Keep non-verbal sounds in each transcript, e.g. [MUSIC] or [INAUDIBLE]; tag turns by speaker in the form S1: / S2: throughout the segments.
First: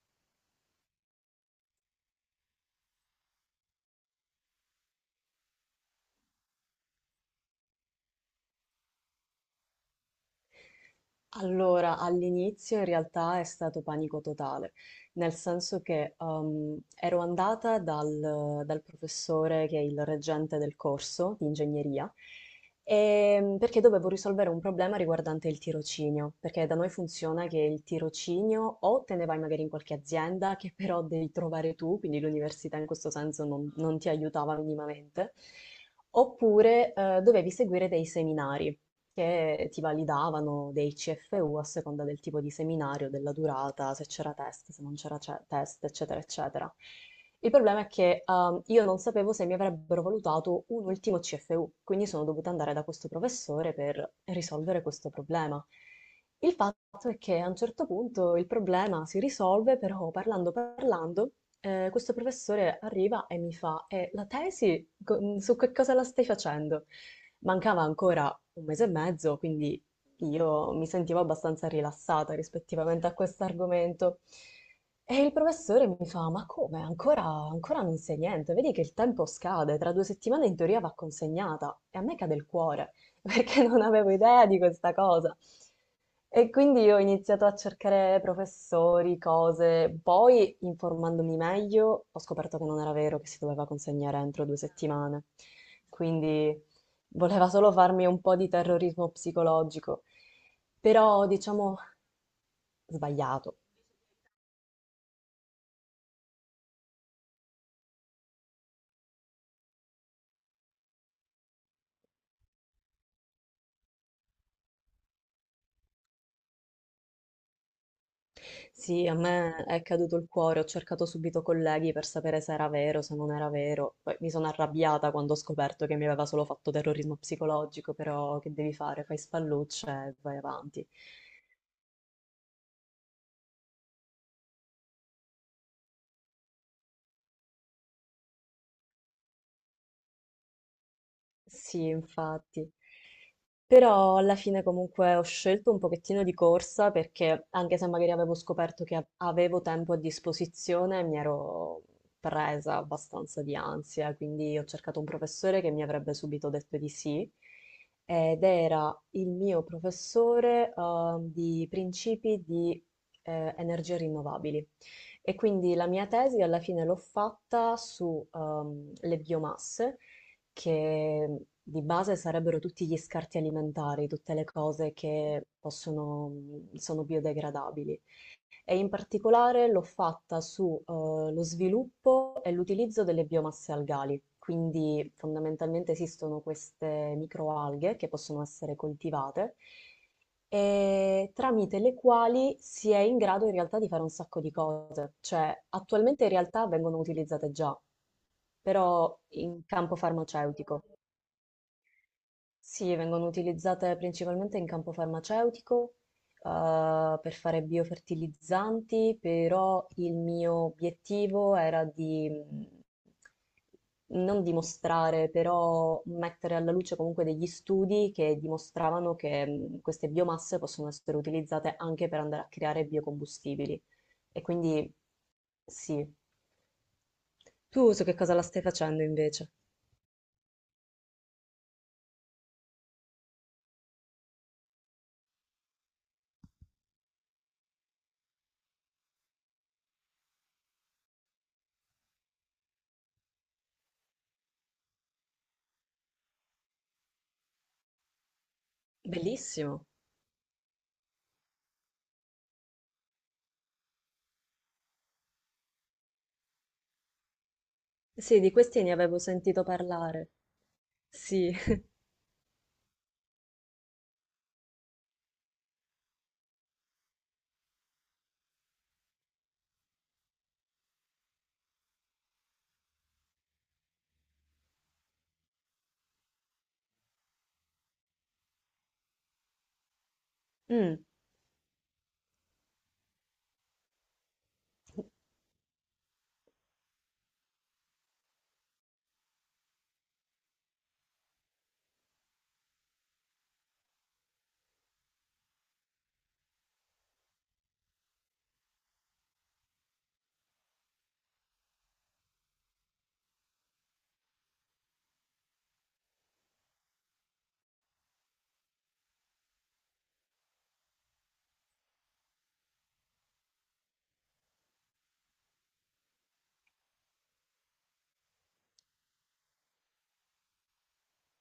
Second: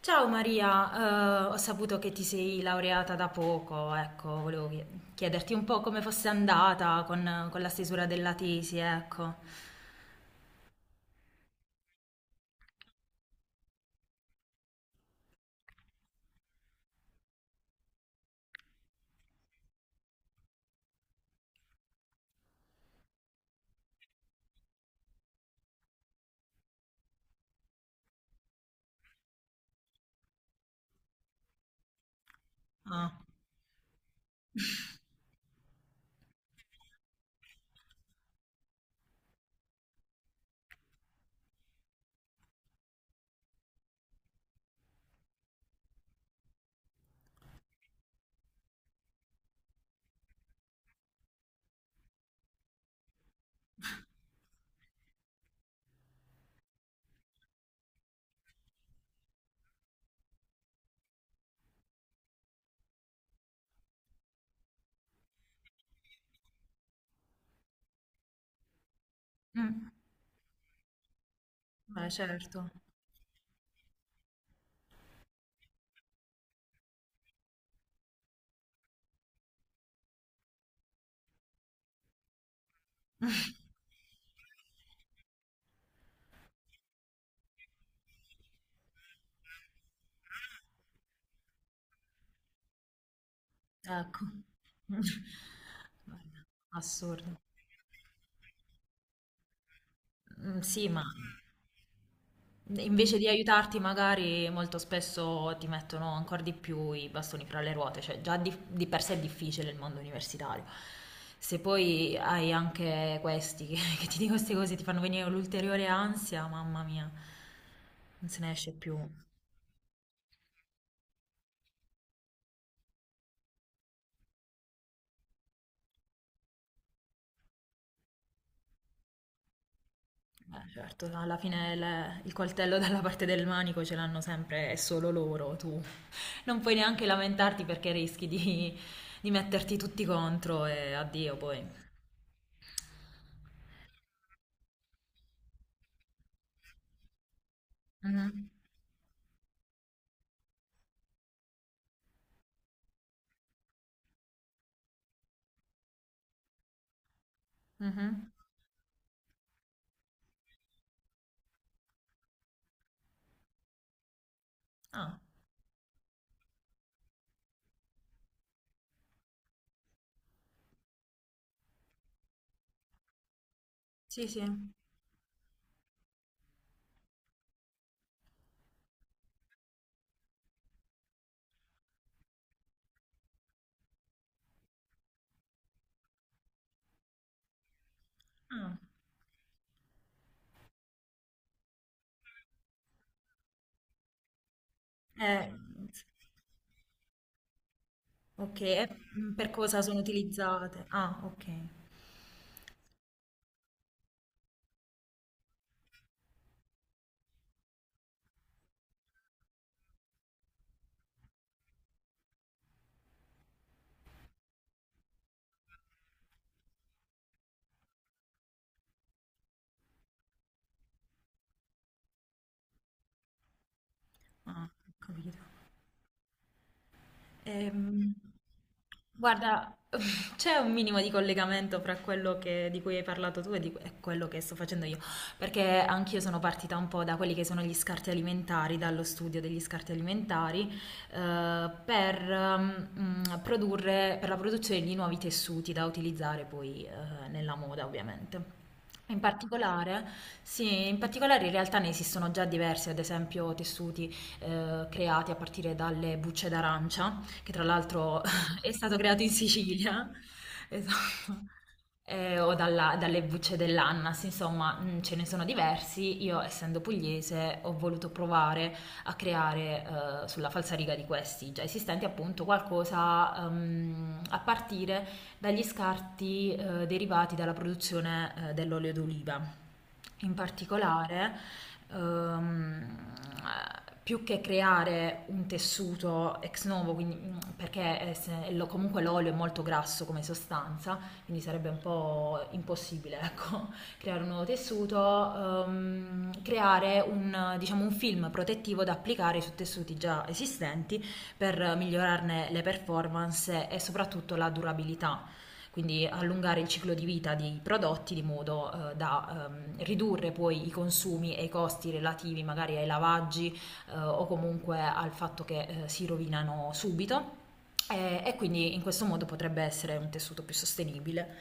S1: Ciao Maria, ho saputo che ti sei laureata da poco, ecco, volevo chiederti un po' come fosse andata con la stesura della tesi, ecco.
S2: Allora, all'inizio in realtà è stato panico totale, nel senso che ero andata dal professore che è il reggente del corso di ingegneria, perché dovevo risolvere un problema riguardante il tirocinio, perché da noi funziona che il tirocinio o te ne vai magari in qualche azienda che però devi trovare tu, quindi l'università in questo
S1: Ah,
S2: senso non ti aiutava minimamente, oppure dovevi seguire dei seminari che ti validavano dei CFU a seconda del tipo di seminario, della durata, se c'era test, se non c'era test, eccetera, eccetera. Il problema è che io non sapevo se mi avrebbero valutato un ultimo CFU, quindi sono dovuta andare da questo professore per risolvere questo problema. Il fatto è che a un certo punto il problema si risolve, però parlando parlando, questo professore arriva e mi fa, la tesi su che cosa la stai facendo? Mancava ancora un mese e mezzo, quindi
S1: mm,
S2: io mi sentivo abbastanza
S1: beh,
S2: rilassata
S1: certo,
S2: rispettivamente a questo argomento. E il professore mi fa: Ma come? Ancora non sai niente? Vedi che il tempo scade, tra 2 settimane in teoria va consegnata. E a me cade il cuore, [LAUGHS] perché non avevo idea di questa cosa. E quindi ho iniziato a cercare professori, cose, poi informandomi meglio ho scoperto che non era vero che si doveva consegnare
S1: ecco.
S2: entro 2 settimane,
S1: [LAUGHS] Guarda.
S2: quindi
S1: Assurdo.
S2: voleva solo farmi un po' di terrorismo psicologico,
S1: Mm. Sì, ma
S2: però diciamo
S1: invece di
S2: sbagliato.
S1: aiutarti, magari molto spesso ti mettono ancora di più i bastoni fra le ruote, cioè già di per sé è difficile il mondo universitario. Se poi hai anche questi che, [LAUGHS] che ti dicono queste cose, ti fanno venire l'ulteriore ansia, mamma mia, non se ne esce più.
S2: Sì, a me è caduto il cuore, ho cercato subito colleghi per sapere se era vero, se non era vero. Poi mi sono arrabbiata quando ho scoperto che mi aveva solo fatto terrorismo psicologico, però che devi fare? Fai spallucce e vai avanti.
S1: Certo, alla fine il coltello dalla parte del manico ce l'hanno sempre, è solo loro, tu non puoi neanche lamentarti perché rischi di metterti tutti contro e addio poi.
S2: Sì, infatti. Però alla fine comunque ho scelto un pochettino di corsa perché anche se magari avevo
S1: Mhm,
S2: scoperto che avevo tempo a disposizione, mi ero presa abbastanza di ansia, quindi ho cercato un professore che mi avrebbe subito detto di sì
S1: mhm.
S2: ed era il mio professore di principi di energie rinnovabili.
S1: Ah,
S2: E quindi la mia tesi alla fine l'ho fatta sulle biomasse che di base sarebbero tutti gli scarti alimentari,
S1: sì,
S2: tutte
S1: sì.
S2: le cose che possono, sono biodegradabili e in particolare l'ho fatta su lo sviluppo e l'utilizzo delle biomasse algali. Quindi fondamentalmente esistono queste microalghe che possono essere
S1: Ah.
S2: coltivate e tramite le quali si è in grado in realtà di fare un sacco di cose.
S1: Eh,
S2: Cioè, attualmente in realtà vengono utilizzate già,
S1: ok, e
S2: però
S1: per
S2: in
S1: cosa
S2: campo
S1: sono
S2: farmaceutico.
S1: utilizzate? Ah, ok.
S2: Sì, vengono utilizzate principalmente in campo farmaceutico, per fare biofertilizzanti, però il mio obiettivo era di non dimostrare, però mettere alla luce comunque degli studi che dimostravano che queste biomasse possono essere utilizzate anche per andare a creare biocombustibili. E
S1: Ah, ho
S2: quindi
S1: capito.
S2: sì. Tu su
S1: Ehm,
S2: che cosa la stai facendo invece?
S1: guarda, [LAUGHS] c'è un minimo di collegamento fra di cui hai parlato tu e quello che sto facendo io, perché anch'io sono partita un po' da quelli che sono gli scarti alimentari, dallo studio degli scarti alimentari, per la produzione di nuovi tessuti da utilizzare poi, nella moda, ovviamente. In
S2: Bellissimo.
S1: particolare, sì, in particolare in realtà ne esistono già diversi, ad esempio tessuti creati a partire dalle bucce d'arancia, che tra l'altro
S2: Sì, di
S1: [LAUGHS] è
S2: questi ne
S1: stato
S2: avevo
S1: creato in
S2: sentito
S1: Sicilia,
S2: parlare.
S1: [LAUGHS] esatto,
S2: Sì,
S1: o dalle bucce dell'annas, insomma, ce ne sono diversi. Io, essendo pugliese, ho voluto provare a creare sulla falsariga di questi già esistenti appunto qualcosa a partire dagli scarti derivati dalla produzione dell'olio d'oliva. In
S2: mm,
S1: particolare, ehm, più che creare un tessuto ex novo, quindi, perché è se- lo- comunque l'olio è molto grasso come sostanza, quindi sarebbe un po' impossibile, [LAUGHS] ecco, creare un nuovo tessuto, creare un, diciamo, un film protettivo da applicare su tessuti già esistenti per migliorarne le performance e soprattutto la durabilità, quindi allungare il ciclo di vita dei prodotti di modo da ridurre poi i consumi e i costi relativi magari ai lavaggi o comunque al fatto che si rovinano subito e, quindi in questo modo potrebbe essere un tessuto più sostenibile.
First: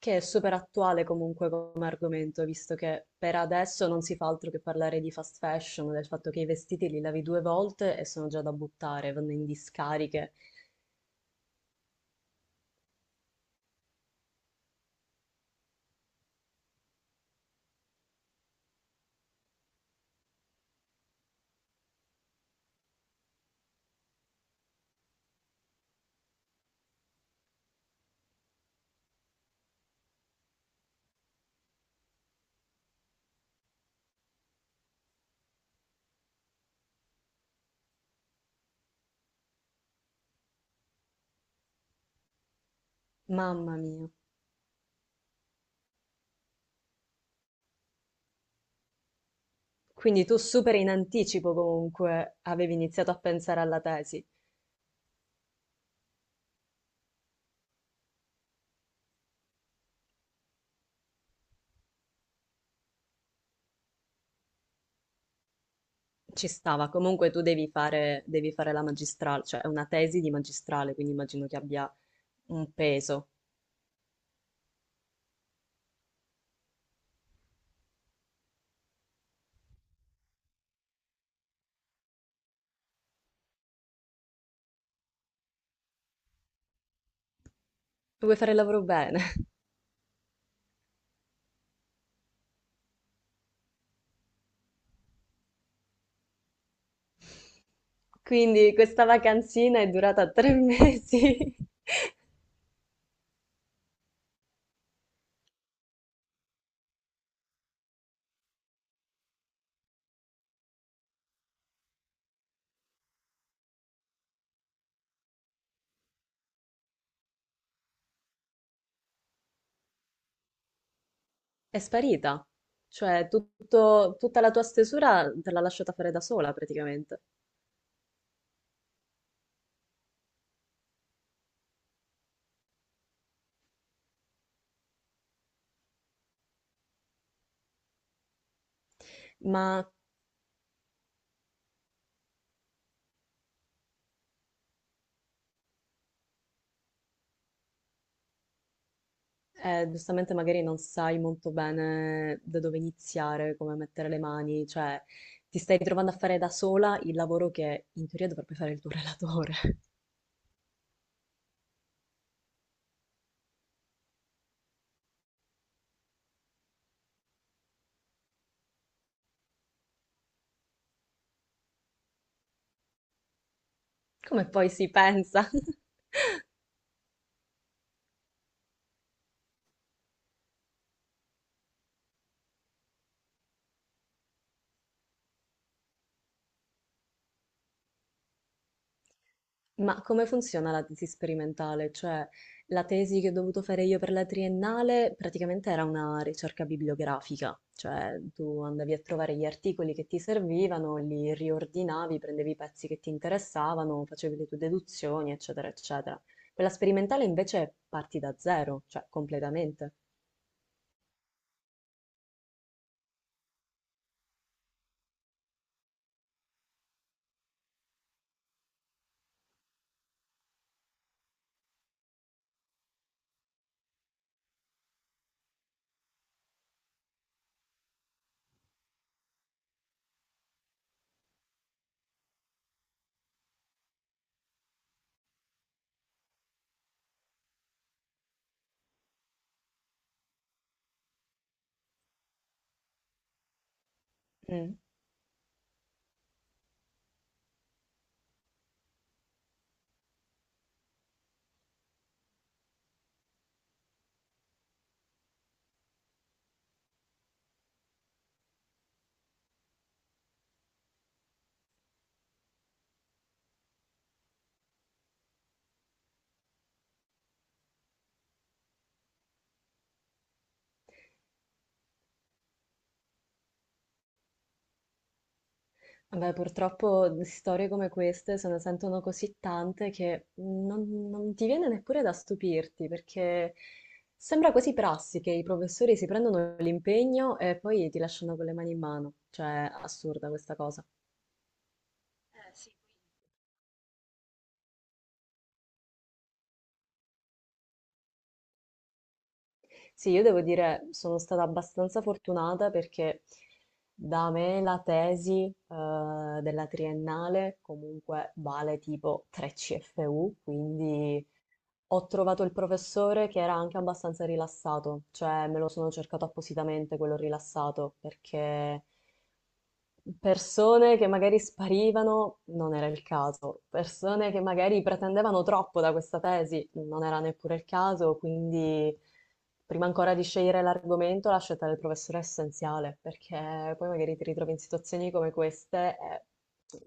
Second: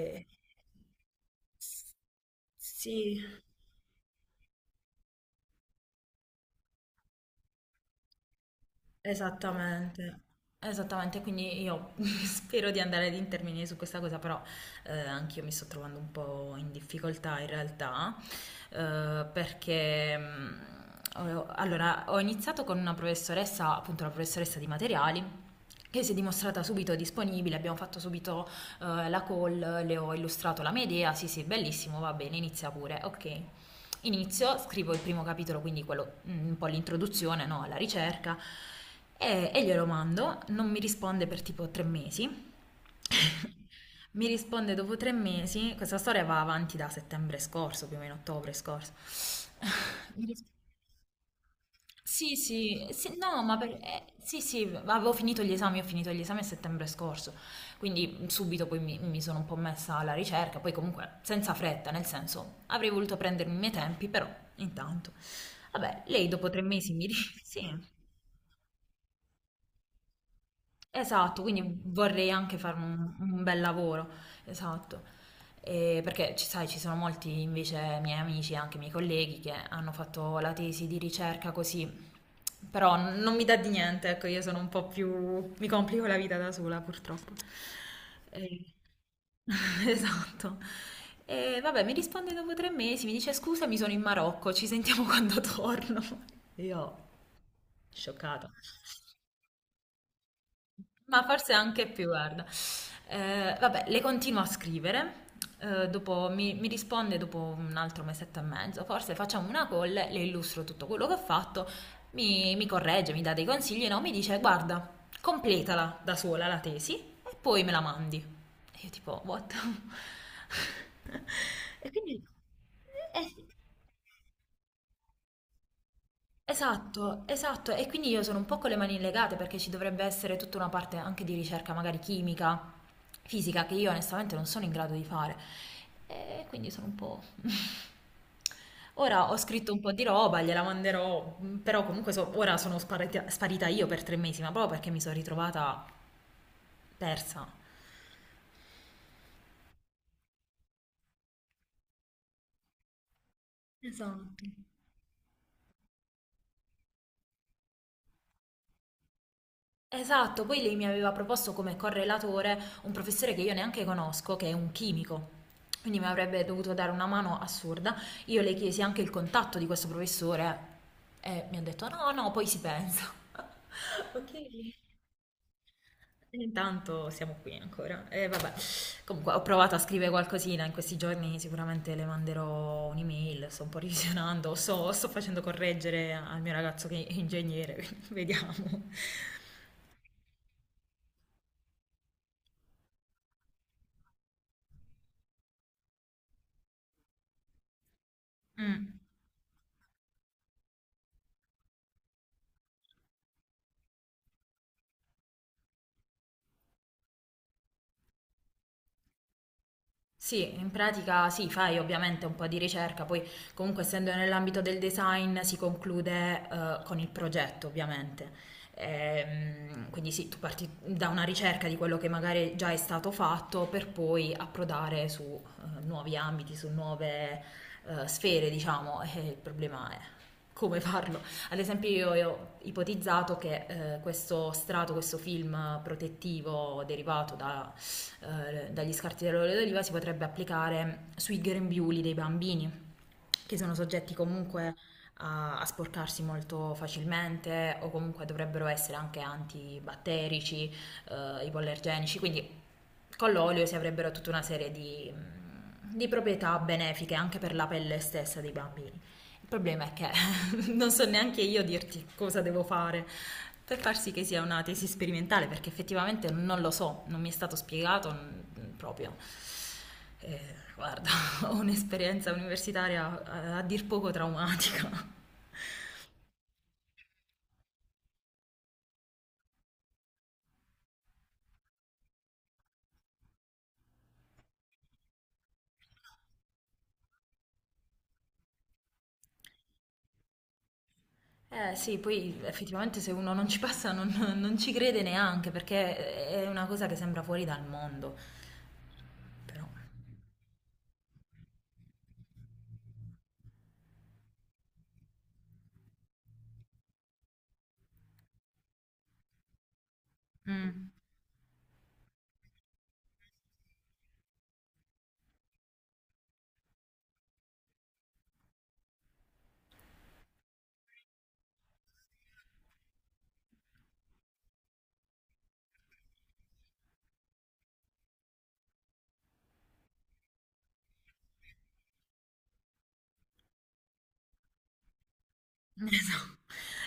S2: che è super attuale comunque come argomento, visto che
S1: Sì.
S2: per adesso non si fa altro che parlare di fast fashion, del fatto che i vestiti li lavi due volte e sono già da buttare, vanno in
S1: Esattamente,
S2: discariche.
S1: esattamente, quindi io [LAUGHS] spero di andare ad intervenire su questa cosa, però anch'io mi sto trovando un po' in difficoltà in realtà, perché allora, ho iniziato con una professoressa, appunto la professoressa di materiali, che si è dimostrata subito disponibile, abbiamo fatto subito la call, le ho illustrato la mia idea, sì sì, bellissimo, va bene, inizia pure, ok. Inizio, scrivo il primo capitolo, quindi quello, un po' l'introduzione, no, alla ricerca, e, glielo mando, non mi risponde per tipo 3 mesi. [LAUGHS]
S2: Mamma mia.
S1: Mi risponde dopo 3 mesi, questa storia va avanti da settembre scorso, più o meno ottobre scorso. [LAUGHS]
S2: Quindi
S1: Mi
S2: tu
S1: risponde.
S2: super in anticipo
S1: Sì,
S2: comunque avevi
S1: sì,
S2: iniziato
S1: sì,
S2: a
S1: no, ma
S2: pensare alla tesi.
S1: sì, sì, avevo finito gli esami, ho finito gli esami a settembre scorso, quindi subito poi mi, sono un po' messa alla ricerca, poi comunque senza fretta, nel senso avrei voluto prendermi i miei tempi, però intanto. Vabbè, lei
S2: Ci
S1: dopo tre
S2: stava,
S1: mesi mi
S2: comunque
S1: dice,
S2: tu
S1: [LAUGHS] sì.
S2: devi fare la magistrale, cioè è una tesi di magistrale, quindi
S1: Esatto,
S2: immagino che
S1: quindi
S2: abbia
S1: vorrei anche
S2: un
S1: fare un,
S2: peso.
S1: un bel lavoro, esatto. E perché ci sai, ci sono molti invece miei amici e anche miei colleghi che hanno fatto la tesi di ricerca così, però non mi dà di niente, ecco, io sono un po' più... mi complico la vita da sola purtroppo.
S2: Vuoi fare il
S1: E-
S2: lavoro bene?
S1: [LAUGHS] Esatto. E vabbè, mi risponde dopo tre mesi, mi dice scusa, mi sono in Marocco, ci sentiamo [LAUGHS] quando torno. Io, scioccata.
S2: Quindi questa vacanzina è durata tre [LAUGHS]
S1: Ma forse
S2: mesi,
S1: anche più, guarda. Vabbè, le continuo a scrivere, dopo mi, risponde dopo un altro mesetto e mezzo, forse facciamo una call, le illustro tutto quello che ho fatto, mi corregge, mi dà dei consigli, no? Mi dice, guarda, completala da sola la tesi e poi me la mandi. E io tipo, what? [LAUGHS]
S2: è
S1: E quindi...
S2: sparita. Cioè,
S1: eh,
S2: tutta la tua stesura te l'ha lasciata fare da sola praticamente.
S1: Esatto, esatto, e quindi io sono un po' con le mani legate perché ci dovrebbe essere tutta una parte anche di ricerca, magari chimica, fisica, che io onestamente non sono in grado di fare. E quindi sono un po'... [LAUGHS] Ora ho scritto un
S2: Ma
S1: po' di roba, gliela manderò, però comunque ora sono sparita, sparita io per 3 mesi, ma proprio perché mi sono ritrovata persa.
S2: giustamente magari non sai molto bene da dove iniziare, come mettere le
S1: Esatto.
S2: mani, cioè ti stai ritrovando a fare da sola il lavoro che in teoria dovrebbe fare il tuo relatore.
S1: Esatto, poi lei mi aveva proposto come correlatore un professore che io neanche conosco, che è un chimico. Quindi mi avrebbe dovuto dare una mano assurda. Io le chiesi anche il contatto di questo professore e mi ha detto no, no, poi si pensa. [LAUGHS]
S2: [LAUGHS]
S1: Ok.
S2: Come poi si pensa? [LAUGHS]
S1: E intanto siamo qui ancora. E vabbè, comunque ho provato a scrivere qualcosina in questi giorni, sicuramente le manderò un'email, sto un po' revisionando, sto facendo correggere al mio ragazzo che è ingegnere, [LAUGHS] quindi vediamo.
S2: Ma come funziona la tesi sperimentale? Cioè, la tesi che ho dovuto fare io per la triennale praticamente era una ricerca bibliografica, cioè tu andavi a
S1: Mm.
S2: trovare gli articoli che ti servivano, li riordinavi, prendevi i pezzi che ti interessavano, facevi le tue deduzioni, eccetera, eccetera. Quella sperimentale invece parti da zero, cioè completamente.
S1: Sì, in pratica sì, fai ovviamente un po' di ricerca, poi comunque essendo nell'ambito del design si conclude con il progetto ovviamente. Quindi sì, tu parti da una ricerca di quello che magari già è stato fatto per poi approdare su nuovi ambiti, su nuove sfere, diciamo, e il problema è come farlo. Ad esempio io, ho ipotizzato che questo strato, questo film protettivo derivato da dagli scarti dell'olio d'oliva si potrebbe applicare sui grembiuli dei bambini, che sono soggetti comunque
S2: Mm.
S1: a, sporcarsi molto facilmente o comunque dovrebbero essere anche antibatterici, ipoallergenici, quindi con l'olio si avrebbero tutta una serie di proprietà benefiche anche per la pelle stessa dei bambini. Il problema è che [LAUGHS] non so neanche io dirti cosa devo fare per far sì che sia una tesi sperimentale, perché effettivamente non lo so, non mi è stato spiegato proprio. Guarda, [LAUGHS] ho un'esperienza universitaria a, dir poco traumatica.
S2: Beh, purtroppo di storie come queste se ne sentono così tante che non ti viene neppure da stupirti, perché sembra quasi prassi che i professori si prendono l'impegno e poi ti lasciano con le mani in mano. Cioè, assurda questa cosa.
S1: Eh sì, poi
S2: Eh sì,
S1: effettivamente se uno non ci passa non ci crede neanche, perché è una cosa che sembra fuori dal mondo. Però.
S2: sì, io devo dire, sono stata abbastanza fortunata perché da me la tesi, della triennale comunque vale tipo 3 CFU,
S1: Mh.
S2: quindi ho trovato il professore che era anche abbastanza rilassato, cioè me lo sono cercato appositamente quello rilassato, perché persone che magari sparivano non era il caso, persone che magari pretendevano troppo da questa tesi non era neppure il caso, quindi prima ancora di scegliere l'argomento la scelta del professore è essenziale, perché poi magari ti ritrovi in situazioni come queste
S1: Esa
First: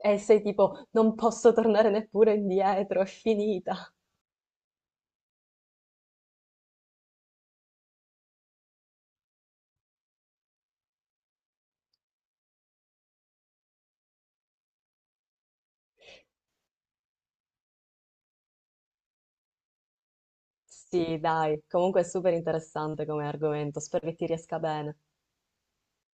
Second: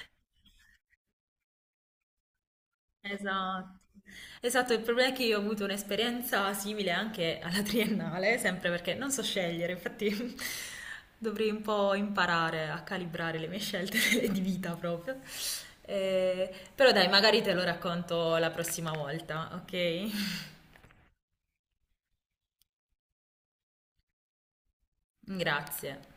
S2: e sei tipo non posso tornare neppure
S1: [LAUGHS]
S2: indietro, è
S1: Esatto.
S2: finita.
S1: Esatto, il problema è che io ho avuto un'esperienza simile anche alla triennale, sempre perché non so scegliere, infatti [LAUGHS] dovrei un po' imparare a calibrare le mie scelte [LAUGHS] di vita proprio. Ehm, però dai, magari te lo racconto la prossima volta, ok?
S2: Sì, dai, comunque è super interessante come argomento, spero che ti riesca bene.
S1: [LAUGHS] Grazie.